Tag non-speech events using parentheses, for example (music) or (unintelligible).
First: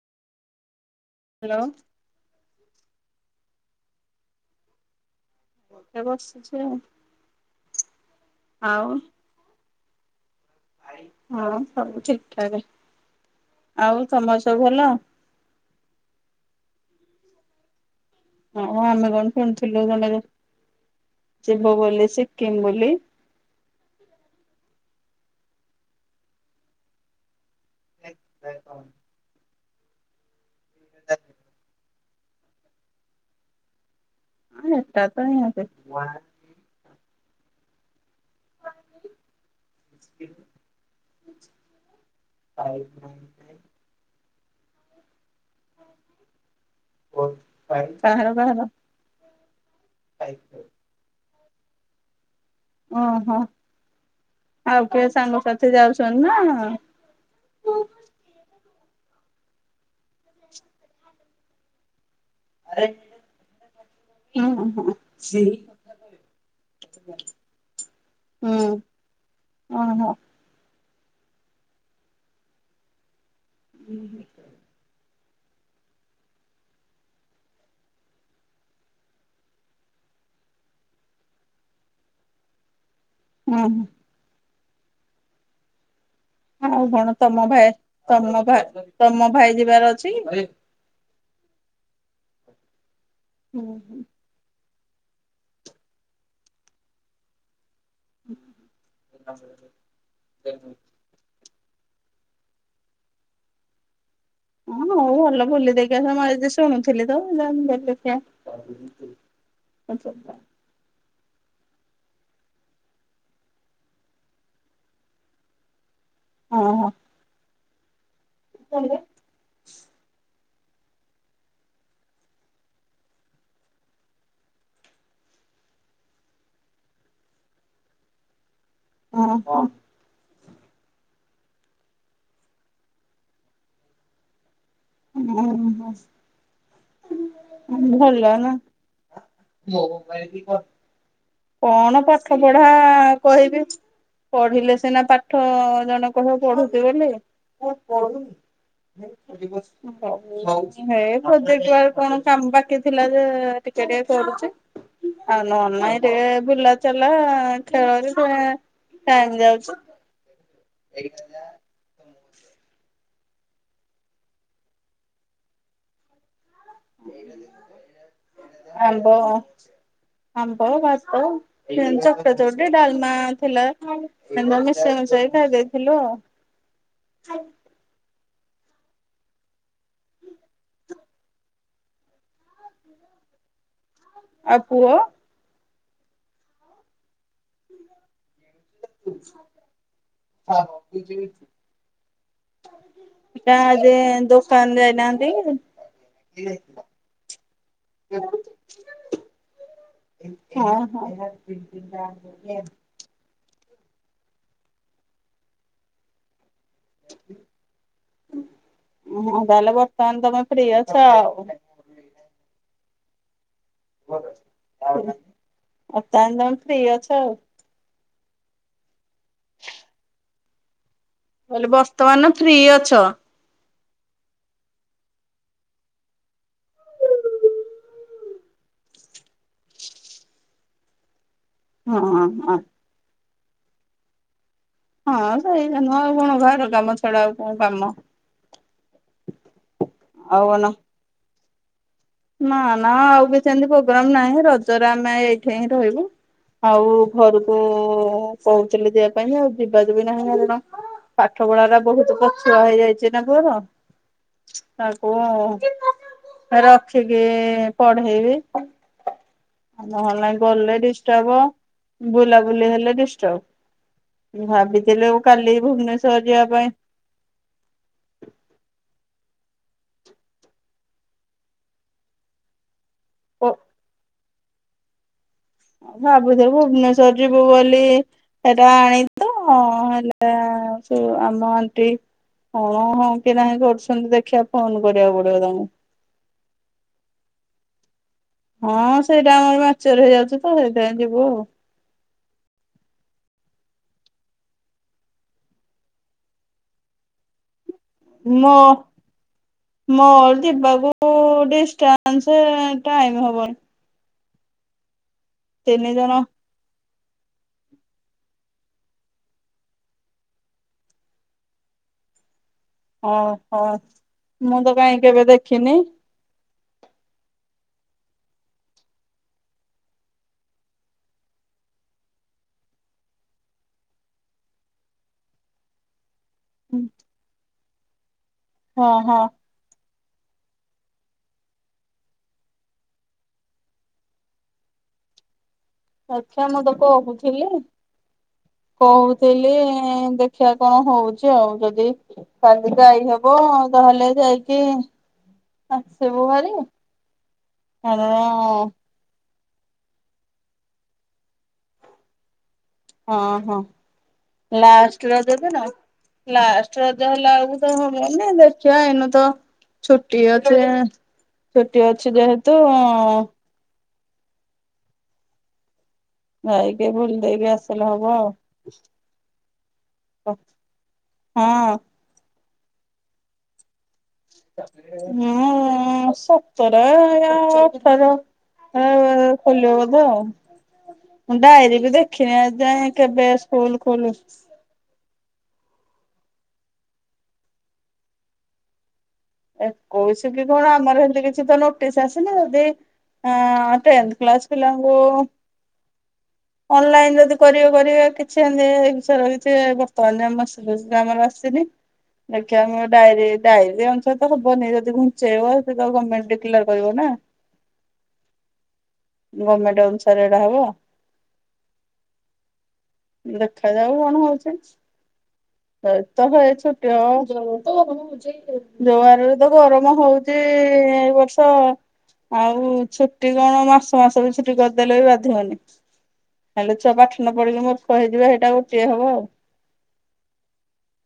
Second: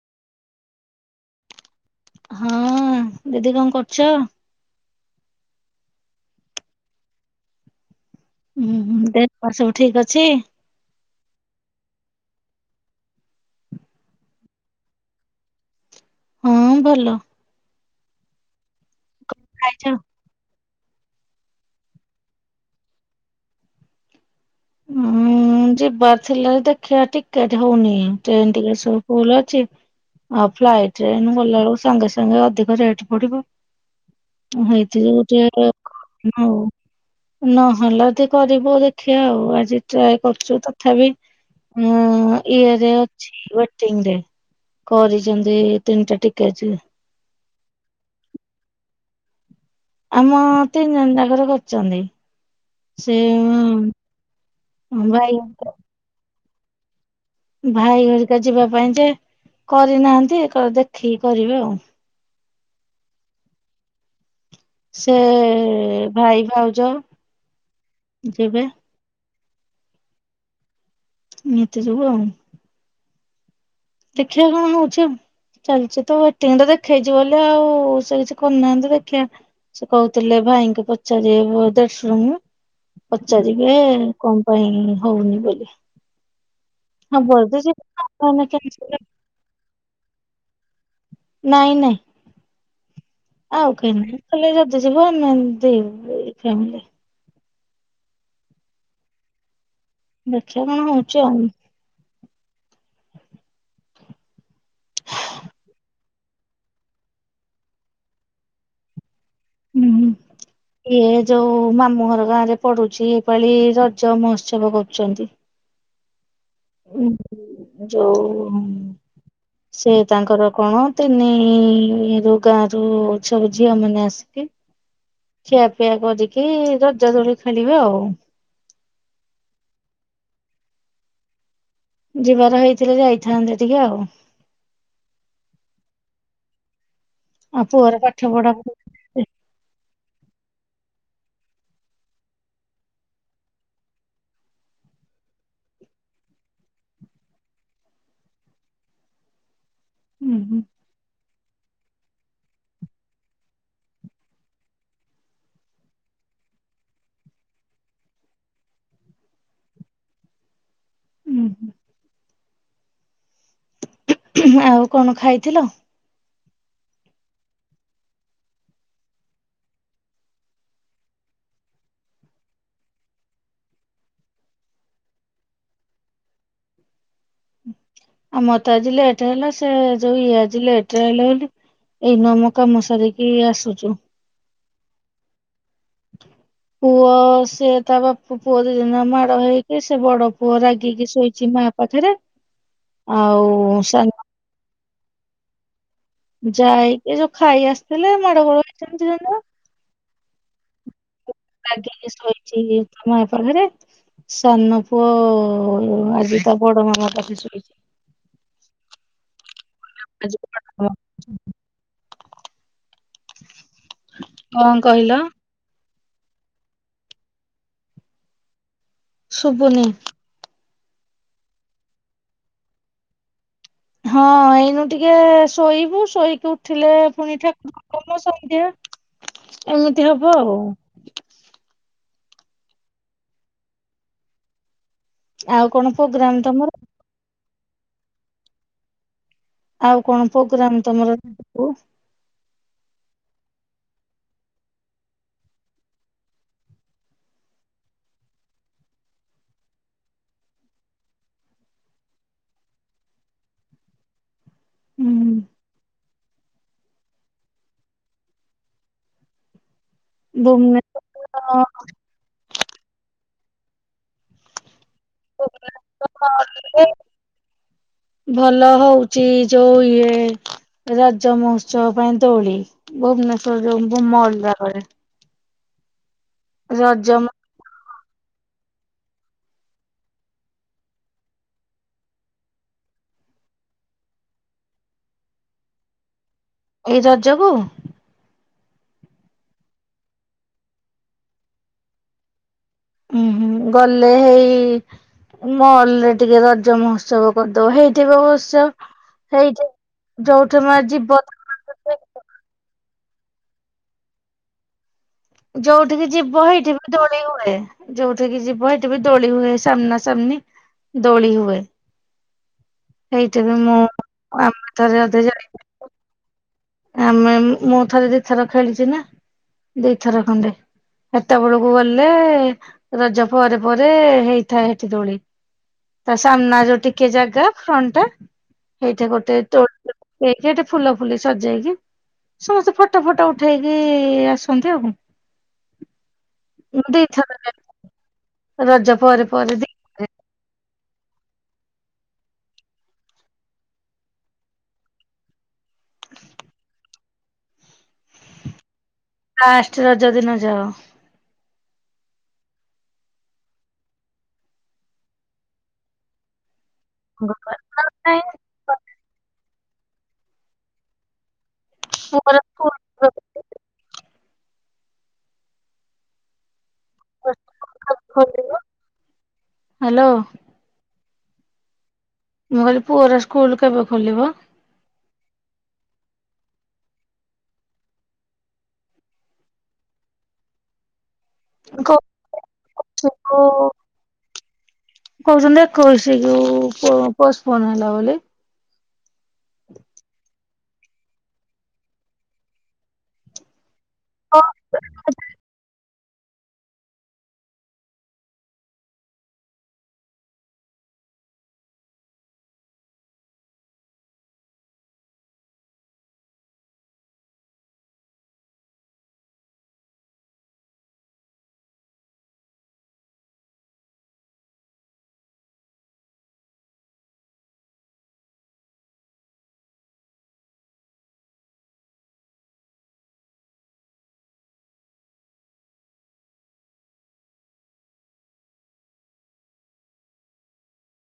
Hello. ହଁ ଦିଦି କଣ କରୁଛ? ମୁଁ ଏଠେ ବସିଛିଆଉ। ହୁଁ ହୁଁ ଦେହ ସବୁ ଠିକ ଅଛି? ହଁ ସବୁ ଠିକଠାକ ଆଉ ତମର ସବୁ ଭଲ? ହଁ ଭଲ। ଓ ଆମେ କଣ ଶୁଣିଥିଲୁ ଖାଇଛ? ଜଣେ ଯିବ ବୋଲି ସିକିମ ବୋଲି। ହୁଁ ଯିବାର ଥିଲା ଯେ ଦେଖିଆ ଟି ଟିକେଟ ହଉନି ଟ୍ରେନ ଟିକେଟ ସବୁ ଫୁଲ ଅଛି ଆଉ ଫ୍ଲାଇଟ୍ ରେ ଏଇନୁ ଗଲା ବେଳକୁ ସାଙ୍ଗେ ସା ସାଙ୍ଗେ ଅଧିକ ରେଟ ପଡିବ ହଁ ଏଟା ହେଇଥି ତ ଯୋଗୁ ନିହାତି ଟିକେ ହଉ ନହେଲେ ଅଦି କରିବୁ ଦେଖିଆ ଆଉ ଆଜି ଟ୍ରାଏ କରୁଛୁ ତଥାପି ଉଁ ଇଏରେ ଅଛି ୱେଟ ୱେଟିଙ୍ଗ ରେ କରିଛନ୍ତି ଏ ତିନିଟା ଟିକେଟ ଜେ। ହଉ କାହାର କାହାର। ଆମ ତିନି ଜଣ ଜାଙ୍କର କରିଚନ୍ତି। ସେ ଓହୋ ହୁଁ ଭାଇଙ୍କ ଶନା- ଭାଇ ହରିକା ଯିବା ପାଇଁ ଯେ କରିନାହାନ୍ତି ଦେଖିକି କରିବେ ଆଉ। ଆରେ ହୁଁ। ହୁଁ ସେ ଭାଇ ଭାଉଜ ଯିବେ। ହୁଁ ଓହୋ। ଏମିତି ସବୁ ଆଉ। ଦେଖିବା କଣ ହଉଛି ଆଉ। ଚାଲିଛି ତ ୱଟିଂ ଟା ଦେଖେଇଚି ବୋଲି ଆଉ ସେ କିଛି କରିନାହାନ୍ତି ଦେଖିବା। ସେ କହୁଥିଲେ ଭାଇଙ୍କି ପଚାରିବେ ଦେଢଶୁର ଙ୍କୁ। ହୁଁ ପଚାରିବେ ହୁଁ କଣ ପାଇଁ ହଉନି ବୋଲି? ଆଉ କଣ ହବ ତମ ଯଦି ଭାଇ ତମ ଯିବେ ଭାଇ କ୍ୟାନସେଲ। ତମ ଭାଇ ଯିବାର ଅଛି କି? ନାଇଁ ନାଇଁ। ହୁଁ ଆଉ କେହି ହୁଁ ନୁହେଁ ଖାଲି ଯଦି ଯିବ ଆମେ ଦି ଫାମିଲି। (inaudible) ଦେଖିବା କଣ ହେଉଚି ଆଉ। ହଁ ହଉ ଭଲ ବୁଲି ଦେଖି ଆସ ମୁଁ ଶୁଣୁଥିଲି ତ ଦେଖିଆ। ଆଚ୍ଛା ହୁଁ। ଆଚ୍ଛା। ଇଏ ଯୋଉ ମାମୁଁ ଘର ଗାଁ ରେ ପଡୁଛି ଏପାଳି ରଜ ମହୋତ୍ସବ କରୁଛନ୍ତି। ହଁ। ଯୋଉ। ହାଲୋ। ସେ ତାଙ୍କର କଣ ତିନି ରୁ ଗାଁରୁ ସବୁ ଝିଅ ମାନେ ଆସି କି ଖିଆପିଆ କରିକି ରଜ ଦୋଳି ଖେଳିବେ ଆଉ। ହଁ ହ। ଯିବାର ହେଇଥିଲେ ଯାଇଥାନ୍ତେ ଟିକେ ଆଉ। ହଁ ଆଉ ହ ପୁଅର ପାଠ ଭଲ ପଢା ନା। ହୁଁ ମୋ ପାଇଁ କି କଣ? କଣ ପାଠ ପଢା କହିବି। ପଢିଲେ ସିନା ପାଠ ଜଣେ କହିବ ପଢୁଚି ବୋଲି ହୋଉ ପଢୁ। (inaudible) ହେଇ ହୁଁ ପ୍ରୋଜେକ୍ଟେ୍ ୱାର୍କ କଣ କାମ ବାକି ଥିଲା ଯେ ଟିକେ ଟିକେ କରୁଚି। ଆଉ ନ ନା ଏଟେ୍ ହେ ବୁଲାଚଲା ଖେଳରେ ପୁରା ଟାଇମ୍ ଯାଉଚି। ଏଇଠି। ଉଁ ହୁଁ। ଥିଲା ଆଉ କଣ ଖାଇଥିଲ? ହାଲୋ ଆମ୍ୱ ଭାତ। ସେମିତି ଚକଟା ଚକଟି ଡାଲମା ଥିଲା। ଆମେ ବି ସେମ ଚଇଥା ଦେଇଥିଲୁ। ଆମର ତ ଆଜି ଲେଟ୍ ହେଲା ସେ ଯୋ ଇଏ ଆଜି ଲେଟେ ରେ ଆଇଲେ ବୋଲି। ଏଇନା ଆମ କାମ ସାରିକି ଆସୁଚୁ। ଆଉ ପୁଅ? ପୁଅ ସ୍ ସେ ତା ବାପ ପୁଅ ଦି ଜଣ ଯାକ ମାଡ ଖାଇକି ସେ ବଡ ପୁଅ ରାଗିକି ଶୋଇଛି ମା ପାଖରେ। ଆଉ ସାନ୍ ତାନ୍ ଯାଇନାହାନ୍ତି କି? ଯାଇକି ଯୋଉ ଖାଇ ଆସିଥିଲେ ମାଡ ଗୋଳ ହେଇଚନ୍ତି ତାଙ୍କର। ହଁ ହଁ। ରାଗିକି ଶୋଇଚି ମାପାଖରେ ସାନ ପୁଅ ଆଜି ତାବଡ଼ ମାମ ପାଖେ ଶଇଛି। ହଁ ତାହଲେ ବର୍ତ୍ତମାନେ ଆଜି ତମେ ବଡ ଫ୍ରି ମାମା ଅଛ ଆଉ। (inaudible) କଣ କହିଲ ଆ ତାଆଲେ ତମେ ଫ୍ରି ଅଛ ଆଉ। ଶବୁନି। ମୁକହିଲି ବର୍ତ୍ତମାନ ଫ୍ରି ଅଛ? ହଁ ଏଇନୁ ଟିକେ ଶୋଇବୁ ଶୋଇକି ଉଠିଲେ ପୁଣି ଠା (unintelligible) ସନ୍ଧ୍ୟା ଏମିତି ହବ ଆଉ। ହଁ ଆ। ହଁ ସେଇାରା ନୁହ ଆଉ କଣ ଘର କାମ ଛଡା ଆଉ କଣ କାମ। ଆଉ କଣ ପ୍ରୋଗ୍ରାମ ତମର (unintelligible) ନା ନା ଆଉବି ସେମିତି ପ୍ରୋଗ୍ରାମ ନାହିଁ ରଜରେ ଆମେ ଏଇଠିହିଁ ରହିବୁ। ଆଉ ଘରକୁ କହୁଥିଲେଯେ ଯିବା ପାଇଁଯେ ଆଉ ଯିବାଯୁବି ନାହିଁ କାରଣ ପାଠ ପଢାଅରା ବହୁତ୍ ପଛୁଆ ହେଇଯାଇଚିନା ପୁଅର ତାକୁ ହୁଁ ର ଦେଖିକି ପଢେଇବି ଆଉ ନହେଲେ ଲାଇ ଗଲେ ଭୁବନେଶ୍ୱର ଡିଷ୍ ଚାବୋ ବୁଲାବୁଲି ହେଲେ ଡିଷ୍ଟବ ଭାବିଥିଲେ କାଲି ଭୁବନେଶ୍ଵର ଯିବା ପାଇଁ ଭଲ ହଉଚି ଯୋଉ ଇଏ ରଜ ମହୋତ୍ସବ ପାଇଁ ଦୋଳି ଭୁବନେଶ୍୍ୱର ଯୋଉ ମଲ୍ ଆଗରେ ଆଭାବୁଥିଲୁ ଭୁବନେଶ୍ଵର ରଜ ଯିବୁ ବୋଲି ସେଟା ଆଣିଲିତ ହେଲେ ସେଆମ ଆଣ୍ଟି ହଁ ହଁ କି ନାହିଁ କରୁଛନ୍ତି ଦେଖିବା ଫୋନ୍ କରିବାକୁ ପଡ଼ିବ ତାଙ୍କୁ। ଏଇ ରଜକୁୁ? ହଁ ସେଇଟା ଆମର ମାଚରେ ହେଇଯାଉଚିତ ସେଇଥିପାଇଁ ଯିବୁ ଆଉ। ଉୁଁ ହୁଁ ଗଲେ ହେଇ ମଲରେ ଟିକେ ରଜ ମହୋତ୍ସବ କରିଦବ ହେଇ ମୋ ଥିବସ୍ୟ ହେଇଯା ଯୋଉଠୁ ମୁଆଜି ଯିବନ କୋଡିଷ୍ଟା ମାନେସେ ଟାଇମ୍ ହବନି। ତିନି ଯୋଉଠିକି ଜଣ ଯିବ ହେଇଠିବି ଦୋଳି ହୁଏ ଯୋଉଠିକିି ଯିବ ହେଟିବି ଦୋଳି ହୁଏ ସାମ୍ନା ସାମ୍ନି ଦୋଳି ହୁଏ। ସେଇଠି ବି ଓହୋ ମୁଁ ଆମେ ମୁଁତ ଥରେ କାଇଁ ଅଧେ କେବେ ଯାଇ ଦେଖିନି। ଆମେ ମୁଁ ଥରେ ଦି ଥର ଖେଳିଚିନା ଦି ଥର ଖଣ୍ଡେ। ହେତ ବଳକୁ ଗଲେ ରଜ ପରେ ପରେ ହେଇଥାଏ ହେଟି ଦୋଳି। ତାସମ୍ନା ଯଉ ଟିକେ ଜାଗା ଫ୍ରଣ୍ଟା ହଁ ସେଇଟା ହଁ ଗୋଟେ ଦୋଳି ଏଗ୍ଜାଟେ ଫୁଲ ଫୁଲିସ୍ ସଜେଇକି ସମସ୍ତେ ଫଟୋ ଫଟୋ ଉଠେଇକି ଆସନ୍ତି ଆଉ କଣ। ଆଚ୍ଛା ମୁଁତ ମୁଁ ଦିଥର କହୁଥିଲି ଯାଏ ରଜ ପରେ ପରେ କହୁଥିଲି ଦି ଏଦେଖିଆ କଣ ହଉଚି ଆଉ ଯୋଦି କାଲିି ଯାଇହବ ତାହେଲେ ଯାଇକି ଆସିବୁ ଭାରି ଆମର ଫାଷ୍ଟ ରଜ ଦିନ ଯାଅ। ହଁ ହଁ ଲାଷ୍ଟ ରଜଦିନ? ଲାଷ୍ଟ ରଜ ହେଲା ଆଳୁକୁତ ହବନି ଦେଖି ଦେଖିଆ ଏଇନୁ ତ ଛୁଟି ଅଛି ଛୁଟି ଅଛି ପୁଅର ଯେହେତୁ ସ୍କୁଲ ଯାଇକି ବୁଲି ଦେଇକି ଆସିଲେ ହବ ଆଉ। ଖୋଲିବ ହ୍ୟାଲୋ ହଁ। ମୁଁ କହିଲି ପୁଅ ର ସ୍କୁଲ କେବେ ଖୋଲିବ? ଉଁ ସତର ୟା ଅଠର। ଖୋଲିବ ବୋଧେ ଆଉ। ମୁଁ ଡାଏରୀ ବି ଦେଖିନି ଏଯାଏ କେବେ କହୁଛୁ ସ୍କୁଲ ଖୋଲୁ କହୁଛନ୍ତି ଏକୋଇଶି କୁ ପୋଷ୍ଟପୋଣ୍ଡ ହେଲା ବୋଲି। ଏକୋଇଶି କି କଣ ଆମର ଏମତି କିଛି ତ ନୋଟିସ ଆସିନି। ଯଦି ଆଁ ଟେନ୍ଥ ହଁ କ୍ଲାସ୍ ପିଲାଙ୍କୁ ଅନଲାଇନ୍ ଯଦି କରିବେ କରିବେ। କିଛି ଏନ୍ତି ଏ ବିଷୟରେ କିଛି ବର୍ତ୍ତମାନ ଆମର ମେସେଜେସ୍ ତ ଆସିନି। ଦେଖିଆ ମୁଁ ଡାଏରୀ ଡାଏରୀ ରେ ସେ ତ ହବନି। ଯଦି ଘୁଞ୍ଚେଇବ ତ ଗମେଣ୍ଟ ଡିକ୍ଲାର୍ କରିବ ନା। ଗମେଣ୍ଟ ଅନୁସାରେ ଏଟା ହବ। ଦେଖାଯାଉ କଣ ହଉଚି। ଏଇ ତ ହେଇ ଛୁଟି ହବ। ଯୋଉ ହାର ରେ ତ ଗରମ ହଉଚି ଏଇ ବର୍ଷ ଆଉ ଛୁଟି କଣ ମାସ ମାସ ବି ଛୁଟି କରିଦେଲେ ବି ବାଧିବନି। ହେଲେ ଛୁଆ ପାଠ ନପଢିକି ମୂର୍ଖ ହେଇଯିବେ ହେଇଟା ଗୋଟିଏ ହବ ଆଉ।